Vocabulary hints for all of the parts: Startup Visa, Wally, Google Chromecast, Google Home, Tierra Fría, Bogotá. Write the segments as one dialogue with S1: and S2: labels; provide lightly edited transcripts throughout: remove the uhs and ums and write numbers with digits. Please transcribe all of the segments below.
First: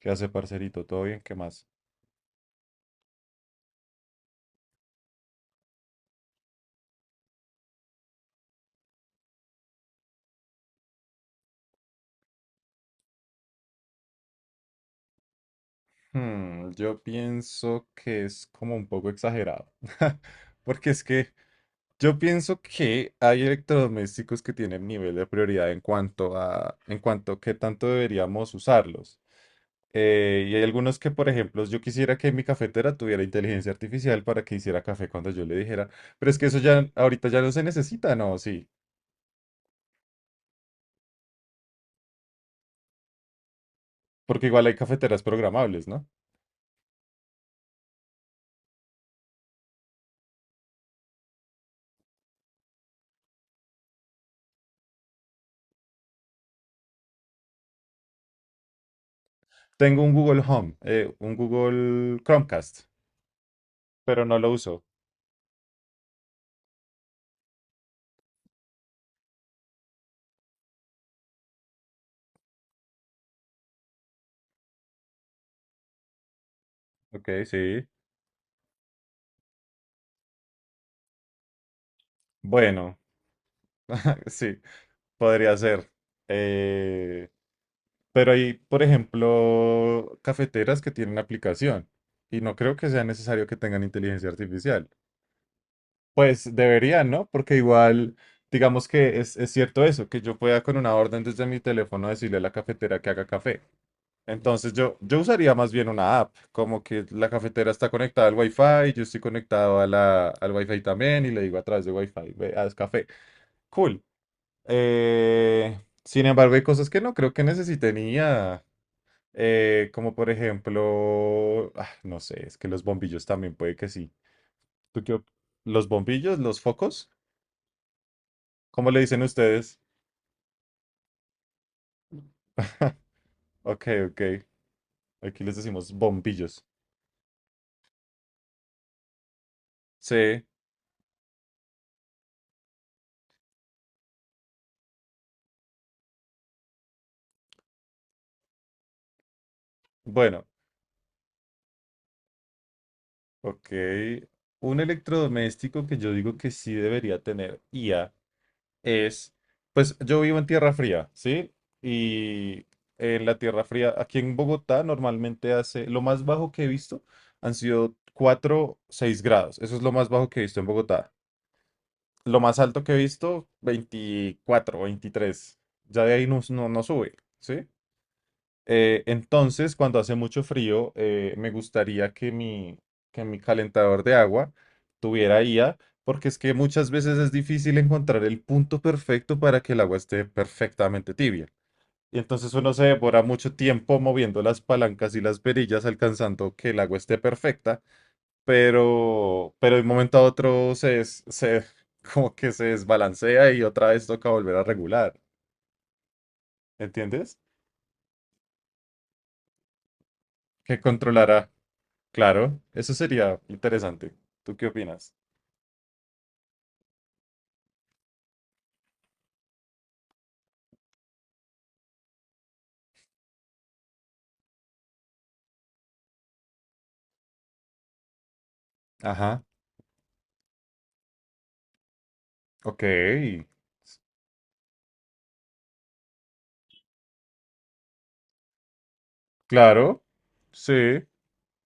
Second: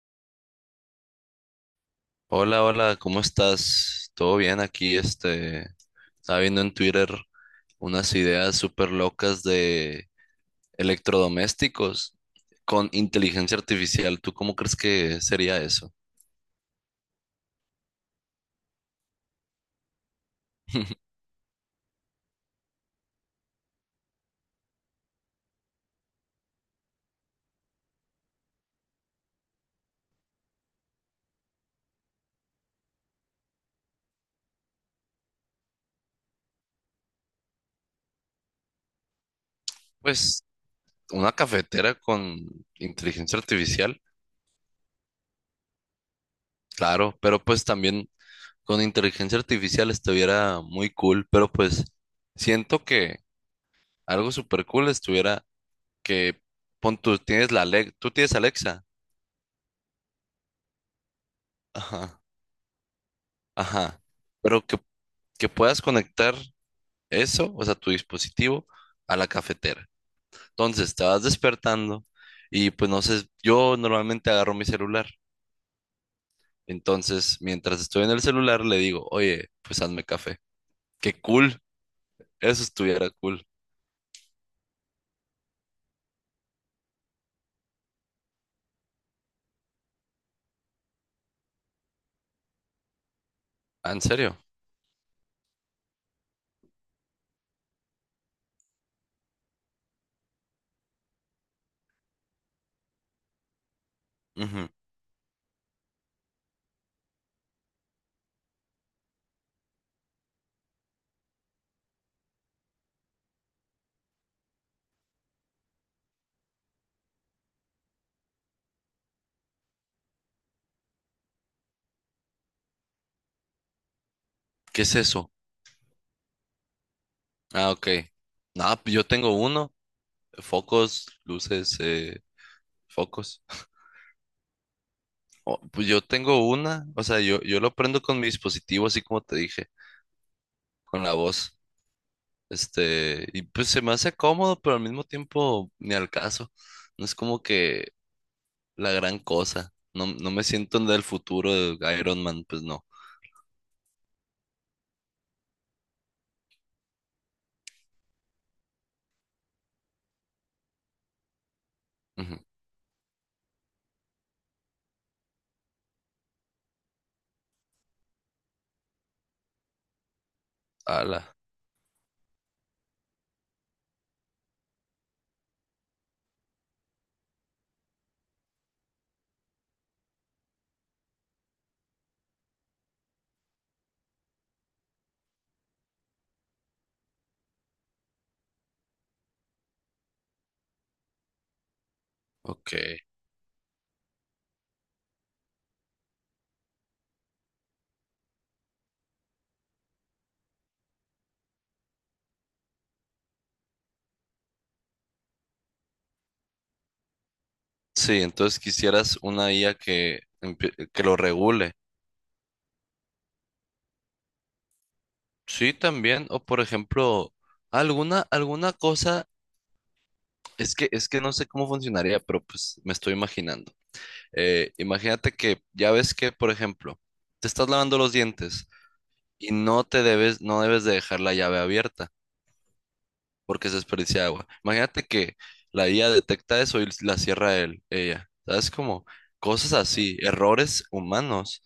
S1: ¿Qué hace, parcerito? ¿Todo bien? ¿Qué más?
S2: Hola, hola, ¿cómo estás? ¿Todo bien aquí? Estaba viendo en Twitter unas ideas súper locas de electrodomésticos con inteligencia artificial. ¿Tú cómo crees que sería eso?
S1: Yo pienso que es como un poco exagerado. Porque es que yo pienso que hay electrodomésticos que tienen nivel de prioridad en cuanto a qué tanto deberíamos usarlos. Y hay algunos que, por ejemplo, yo quisiera que mi cafetera tuviera inteligencia artificial para que hiciera café cuando yo le dijera, pero es que eso ya ahorita ya no se necesita, ¿no? Sí,
S2: Pues una cafetera con inteligencia artificial,
S1: porque igual hay cafeteras programables, ¿no?
S2: claro, pero pues también con inteligencia artificial estuviera muy cool, pero pues siento que algo súper cool estuviera que pon tú tienes la Alex, tú tienes Alexa.
S1: Tengo un Google Home, un
S2: Ajá.
S1: Google Chromecast.
S2: Ajá,
S1: Pero no lo
S2: pero que,
S1: uso.
S2: que puedas conectar eso, o sea, tu dispositivo a la cafetera. Entonces, te vas despertando y pues no sé, yo normalmente agarro mi celular.
S1: Ok,
S2: Entonces, mientras
S1: sí.
S2: estoy en el celular, le digo, oye, pues hazme café. Qué cool, eso
S1: Bueno,
S2: estuviera cool.
S1: sí, podría ser. Eh, pero hay, por ejemplo, cafeteras que tienen aplicación y no creo que sea necesario que tengan
S2: Ah, ¿en
S1: inteligencia
S2: serio?
S1: artificial. Pues deberían, ¿no? Porque igual, digamos que es cierto eso, que yo pueda con una orden desde mi teléfono decirle a la cafetera que haga café.
S2: Ujú.
S1: Entonces yo usaría más bien una app, como que la cafetera está conectada al Wi-Fi, yo estoy conectado a al Wi-Fi también y le digo a través de Wi-Fi, ve, haz café. Cool. Sin embargo, hay cosas que no creo que necesite niña. Como por ejemplo, no sé, es que los bombillos también puede que sí.
S2: ¿Qué es
S1: ¿Tú qué op-
S2: eso?
S1: ¿Los bombillos? ¿Los focos?
S2: Ah, ok. No,
S1: ¿Cómo
S2: pues
S1: le
S2: yo
S1: dicen
S2: tengo uno,
S1: ustedes?
S2: focos, luces, focos.
S1: Ok, ok. Aquí les
S2: Oh, pues
S1: decimos
S2: yo tengo
S1: bombillos.
S2: una, o sea, yo lo prendo con mi dispositivo, así como te dije,
S1: Sí,
S2: con la voz. Y pues se me hace cómodo, pero al mismo tiempo ni al caso. No es como que la gran cosa. No, no
S1: bueno,
S2: me siento en el futuro de Iron Man, pues no.
S1: ok. Un electrodoméstico que yo digo que sí debería tener IA es, pues yo vivo en Tierra Fría, ¿sí?
S2: Ujú.
S1: Y en la Tierra Fría, aquí en Bogotá, normalmente hace, lo más bajo que he visto han sido 4-6 grados. Eso es lo más bajo que he visto en Bogotá.
S2: Ala,
S1: Lo más alto que he visto, 24, 23. Ya de ahí no sube, ¿sí? Entonces, cuando hace mucho frío, me gustaría que mi calentador de agua tuviera IA, porque es que muchas veces es difícil encontrar el punto perfecto para que el agua esté perfectamente tibia. Y entonces uno
S2: ok.
S1: se devora mucho tiempo moviendo las palancas y las perillas, alcanzando que el agua esté perfecta, pero de un momento a otro se como que se desbalancea y otra vez toca volver a regular. ¿Entiendes?
S2: Sí, entonces quisieras una IA que,
S1: Que
S2: que lo
S1: controlará.
S2: regule.
S1: Claro, eso sería interesante. ¿Tú qué opinas?
S2: Sí, también. O por ejemplo, alguna cosa, es que no sé cómo funcionaría, pero pues me estoy imaginando. Imagínate que ya ves que, por ejemplo, te estás lavando los dientes.
S1: Ajá,
S2: Y no debes de dejar la llave abierta
S1: ok.
S2: porque se desperdicia agua. Imagínate que la IA detecta eso y la cierra él, ella. ¿Sabes? Como cosas
S1: Claro,
S2: así, errores
S1: sí,
S2: humanos,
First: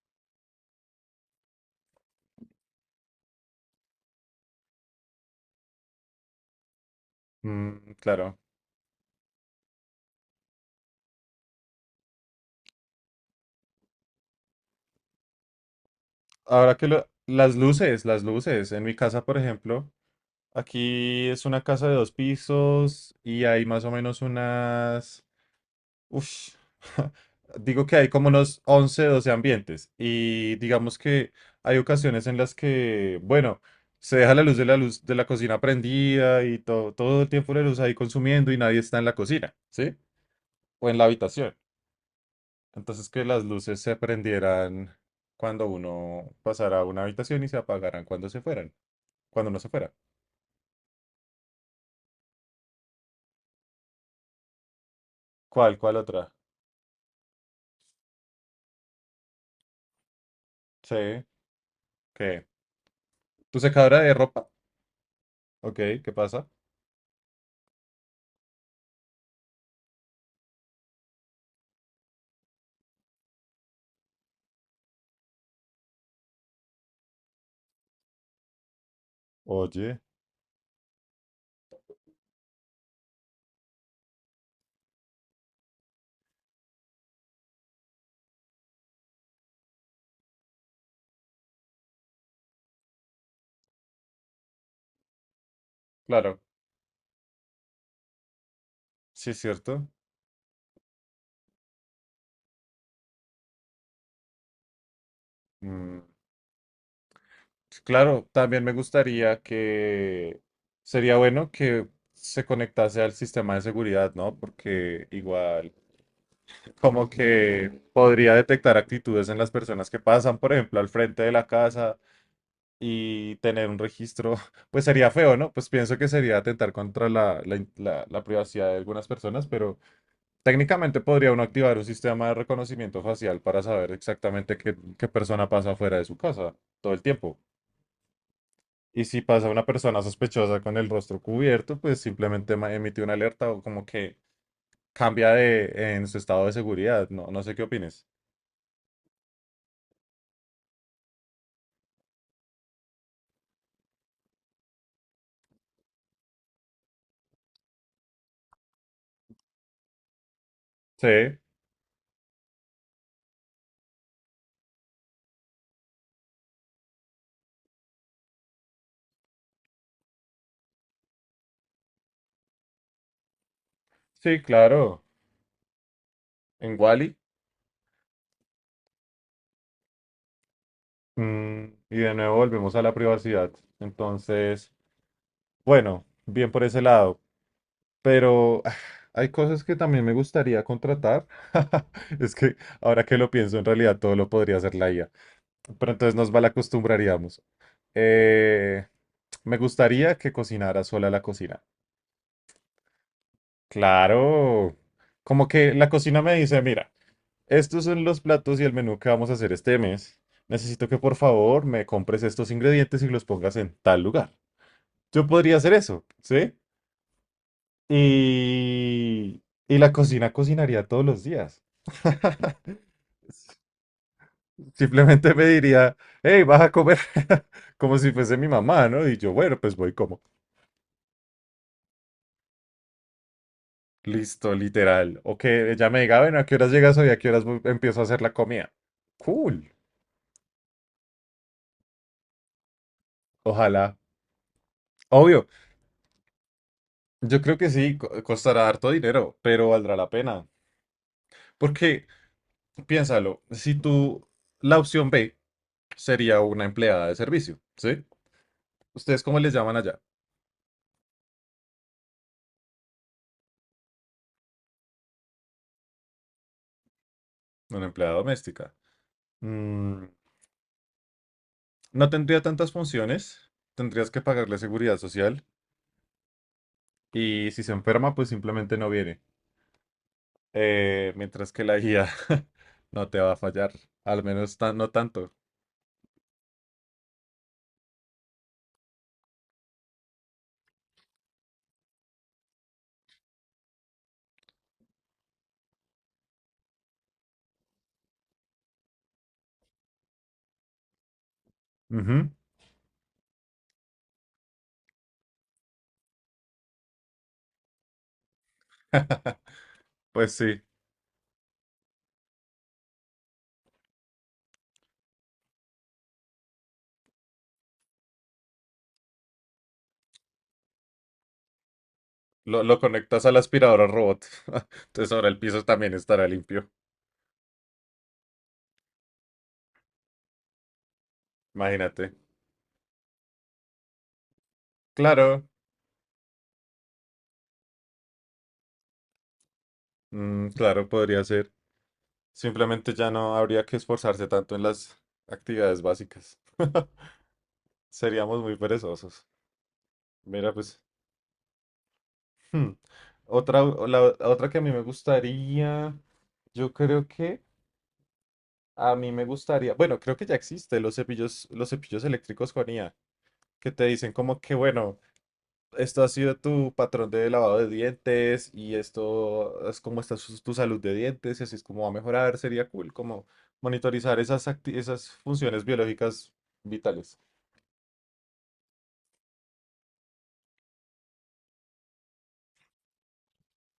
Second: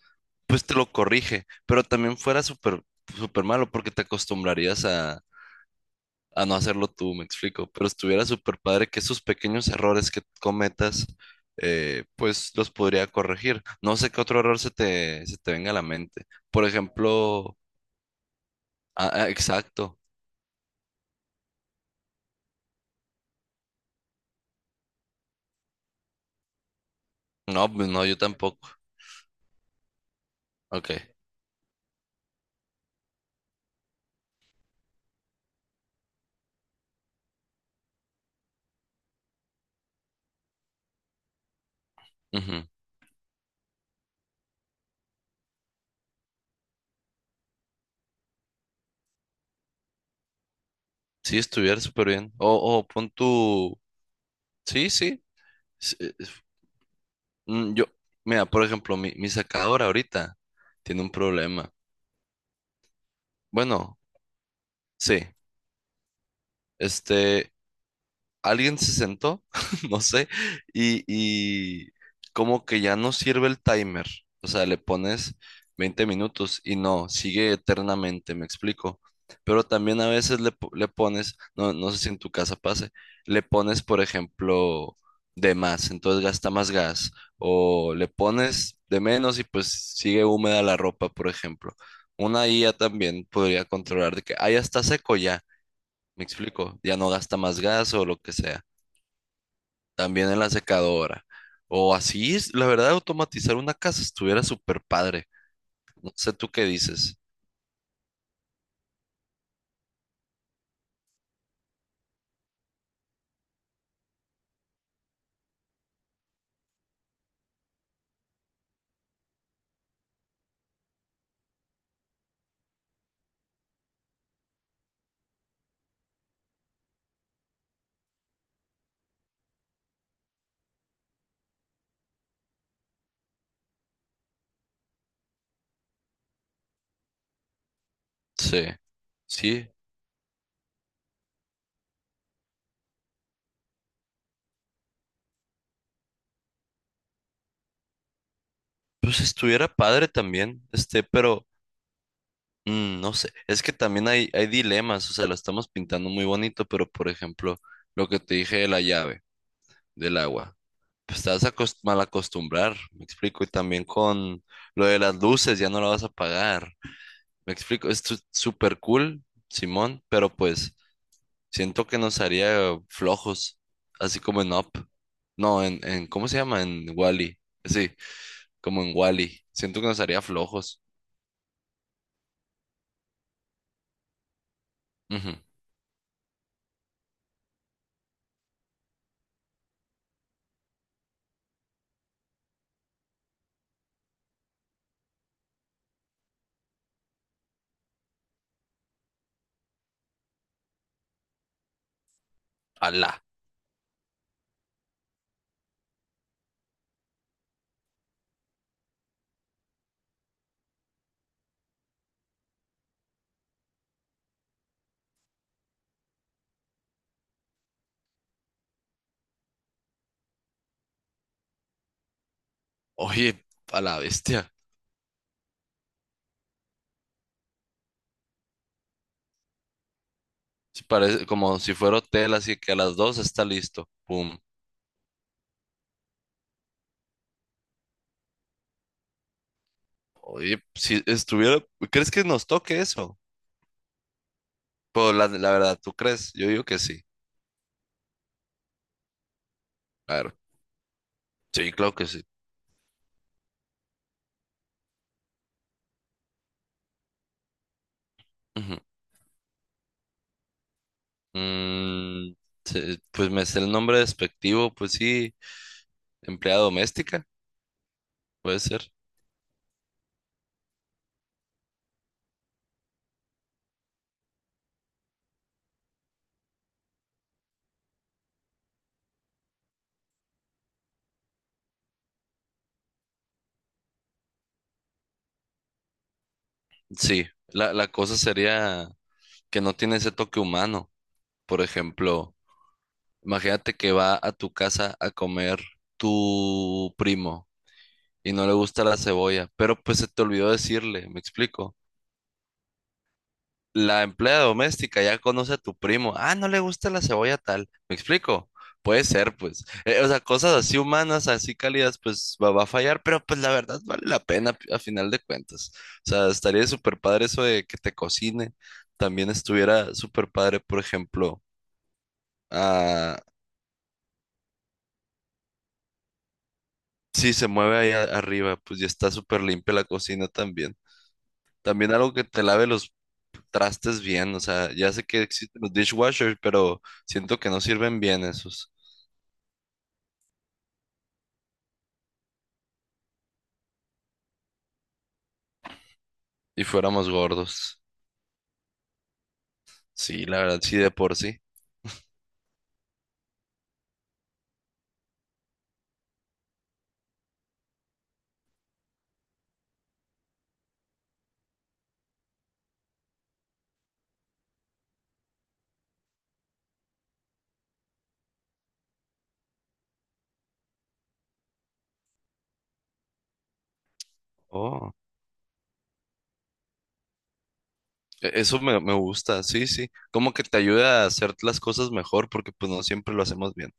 S2: pues te lo corrige, pero también fuera súper malo porque te acostumbrarías a no hacerlo tú, me explico. Pero
S1: mm,
S2: estuviera
S1: claro.
S2: súper padre que esos pequeños errores que cometas, pues los podría corregir. No sé qué otro error se te venga a la mente. Por
S1: Las
S2: ejemplo,
S1: luces, las luces. En mi casa, por ejemplo,
S2: exacto.
S1: aquí es una casa de dos pisos y hay más o menos unas Ush,
S2: No,
S1: digo
S2: pues
S1: que
S2: no,
S1: hay
S2: yo
S1: como unos
S2: tampoco.
S1: 11-12 ambientes y
S2: Ok.
S1: digamos que hay ocasiones en las que, bueno, se deja la luz de la cocina prendida y todo, todo el tiempo la luz ahí consumiendo y nadie está en la cocina, ¿sí? O en la habitación.
S2: Ujú.
S1: Entonces que las luces se prendieran cuando uno pasara a una habitación y se apagaran cuando se fueran, cuando no se fuera.
S2: Sí, estuviera súper bien. O pon tu. Sí, sí.
S1: ¿Cuál
S2: s- eh,
S1: otra?
S2: f- Yo, mira, por ejemplo, mi secadora ahorita
S1: Sí,
S2: tiene un problema.
S1: ¿qué? ¿Tu
S2: Bueno,
S1: secadora de ropa?
S2: sí.
S1: Ok, ¿qué pasa?
S2: Este. Alguien se sentó, no sé, y como que ya no sirve el timer. O sea, le pones 20 minutos y no, sigue eternamente, me explico. Pero
S1: Oye,
S2: también a veces le pones, no sé si en tu casa pase, le pones, por ejemplo, de más, entonces gasta más gas. O le pones de menos y pues sigue húmeda la ropa, por ejemplo. Una IA también podría controlar de que, ah, ya está seco ya. Me
S1: claro,
S2: explico, ya no gasta más gas o lo que sea.
S1: sí es cierto.
S2: También en la secadora. O así, la verdad, automatizar una casa estuviera súper padre.
S1: Mm,
S2: No sé tú qué dices.
S1: sí, claro, también me gustaría que sería bueno que se conectase al sistema de seguridad, ¿no? Porque igual como que podría detectar actitudes en las personas que pasan, por ejemplo, al frente de la casa y tener un registro, pues sería feo, ¿no? Pues pienso que sería atentar contra la privacidad de algunas personas, pero técnicamente podría uno activar un sistema de reconocimiento facial para saber exactamente qué persona pasa fuera de su casa todo el tiempo.
S2: Sí,
S1: Y si pasa una
S2: sí.
S1: persona sospechosa con el rostro cubierto, pues simplemente emite una alerta o como que cambia de en su estado de seguridad. No, no sé qué opines.
S2: Pues estuviera padre también, pero no sé. Es que también hay dilemas, o sea, lo estamos pintando muy bonito, pero por ejemplo, lo que te dije de la llave, del agua.
S1: Sí,
S2: Pues te vas a mal acostumbrar, me explico. Y también con lo de las luces, ya no la vas a pagar. Me explico, esto es súper cool, Simón, pero pues. Siento que nos haría flojos, así
S1: sí,
S2: como en Up.
S1: claro.
S2: No, en ¿cómo se llama?
S1: En
S2: En
S1: Wally.
S2: Wally. Sí, como en Wally. Siento que nos haría flojos.
S1: Mm, y de nuevo volvemos a la privacidad. Entonces,
S2: Ujú.
S1: bueno, bien por ese lado. Pero hay cosas que también me gustaría contratar. Es que ahora que lo pienso, en realidad todo lo podría hacer la IA. Pero entonces nos malacostumbraríamos. Eh, Me gustaría que cocinara sola la cocina.
S2: Ala.
S1: Claro. Como que la cocina me dice, mira, estos son los platos y el menú que vamos a hacer este mes. Necesito que por favor me compres estos ingredientes y los pongas en tal lugar. Yo podría hacer eso, ¿sí? Y... y la cocina cocinaría todos los días.
S2: Oye, a la bestia.
S1: Simplemente me diría, hey, vas a comer como si fuese mi mamá, ¿no? Y yo, bueno, pues voy y como.
S2: Sí, parece como si fuera hotel, así que a las dos está listo. Pum.
S1: Listo, literal. O que ella me diga, bueno, ¿a qué horas llegas hoy? ¿A qué horas empiezo a hacer la comida? Cool.
S2: Oye, si estuviera, ¿crees que nos toque eso?
S1: Ojalá.
S2: Pues
S1: Obvio,
S2: la verdad, ¿tú crees? Yo digo que sí.
S1: yo creo que sí, costará harto dinero, pero valdrá la
S2: Claro.
S1: pena.
S2: Sí, claro
S1: Porque,
S2: que sí.
S1: piénsalo, si tú, la opción B sería una empleada de servicio, ¿sí?
S2: Ujú.
S1: ¿Ustedes cómo les llaman allá?
S2: Mm, pues me sé el nombre despectivo, pues sí, empleada doméstica,
S1: Una empleada
S2: puede
S1: doméstica.
S2: ser.
S1: Mm, no tendría tantas funciones, tendrías que pagarle seguridad social y si se enferma, pues simplemente no viene. Mientras que la guía no te va a fallar, al menos no tanto.
S2: Sí, la cosa sería que no tiene ese toque humano. Por ejemplo, imagínate que va a tu casa a comer tu primo y no le gusta la cebolla, pero pues se te olvidó decirle, ¿me explico?
S1: Ujú.
S2: La empleada doméstica ya conoce a tu primo. Ah, no le gusta la cebolla tal. ¿Me explico? Puede ser, pues. O sea,
S1: Pues
S2: cosas
S1: sí,
S2: así humanas, así cálidas, pues va a fallar, pero pues la verdad vale la pena a final de cuentas. O sea, estaría súper padre eso de que te cocine. También estuviera súper padre, por ejemplo,
S1: lo
S2: ah,
S1: conectas a la aspiradora robot, entonces ahora el piso también estará limpio,
S2: si se mueve ahí arriba, pues ya está súper limpia la cocina también. También algo
S1: imagínate.
S2: que te lave los trastes bien, o sea, ya sé que
S1: Claro,
S2: existen los dishwashers, pero siento que no sirven bien esos.
S1: mm, claro, podría ser. Simplemente ya no habría que esforzarse tanto en las actividades básicas.
S2: Y fuéramos gordos.
S1: Seríamos muy perezosos.
S2: Sí, la
S1: Mira,
S2: verdad, sí,
S1: pues,
S2: de por sí.
S1: hmm, Otra, otra que a mí me gustaría, yo creo que a mí me gustaría, bueno, creo que ya existe los cepillos eléctricos con IA, que te dicen como que, bueno, esto ha sido tu patrón de lavado de dientes y esto es como está tu salud de dientes y así es como va a mejorar, sería cool, como monitorizar
S2: Oh,
S1: esas funciones biológicas vitales.
S2: eso me gusta, sí, sí. Como que te ayuda a hacer las cosas mejor porque pues no siempre lo hacemos bien.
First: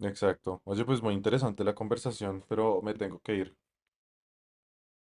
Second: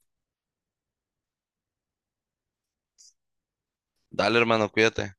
S1: Exacto. Oye, pues muy interesante la conversación, pero me tengo que ir.
S2: Dale, hermano, cuídate.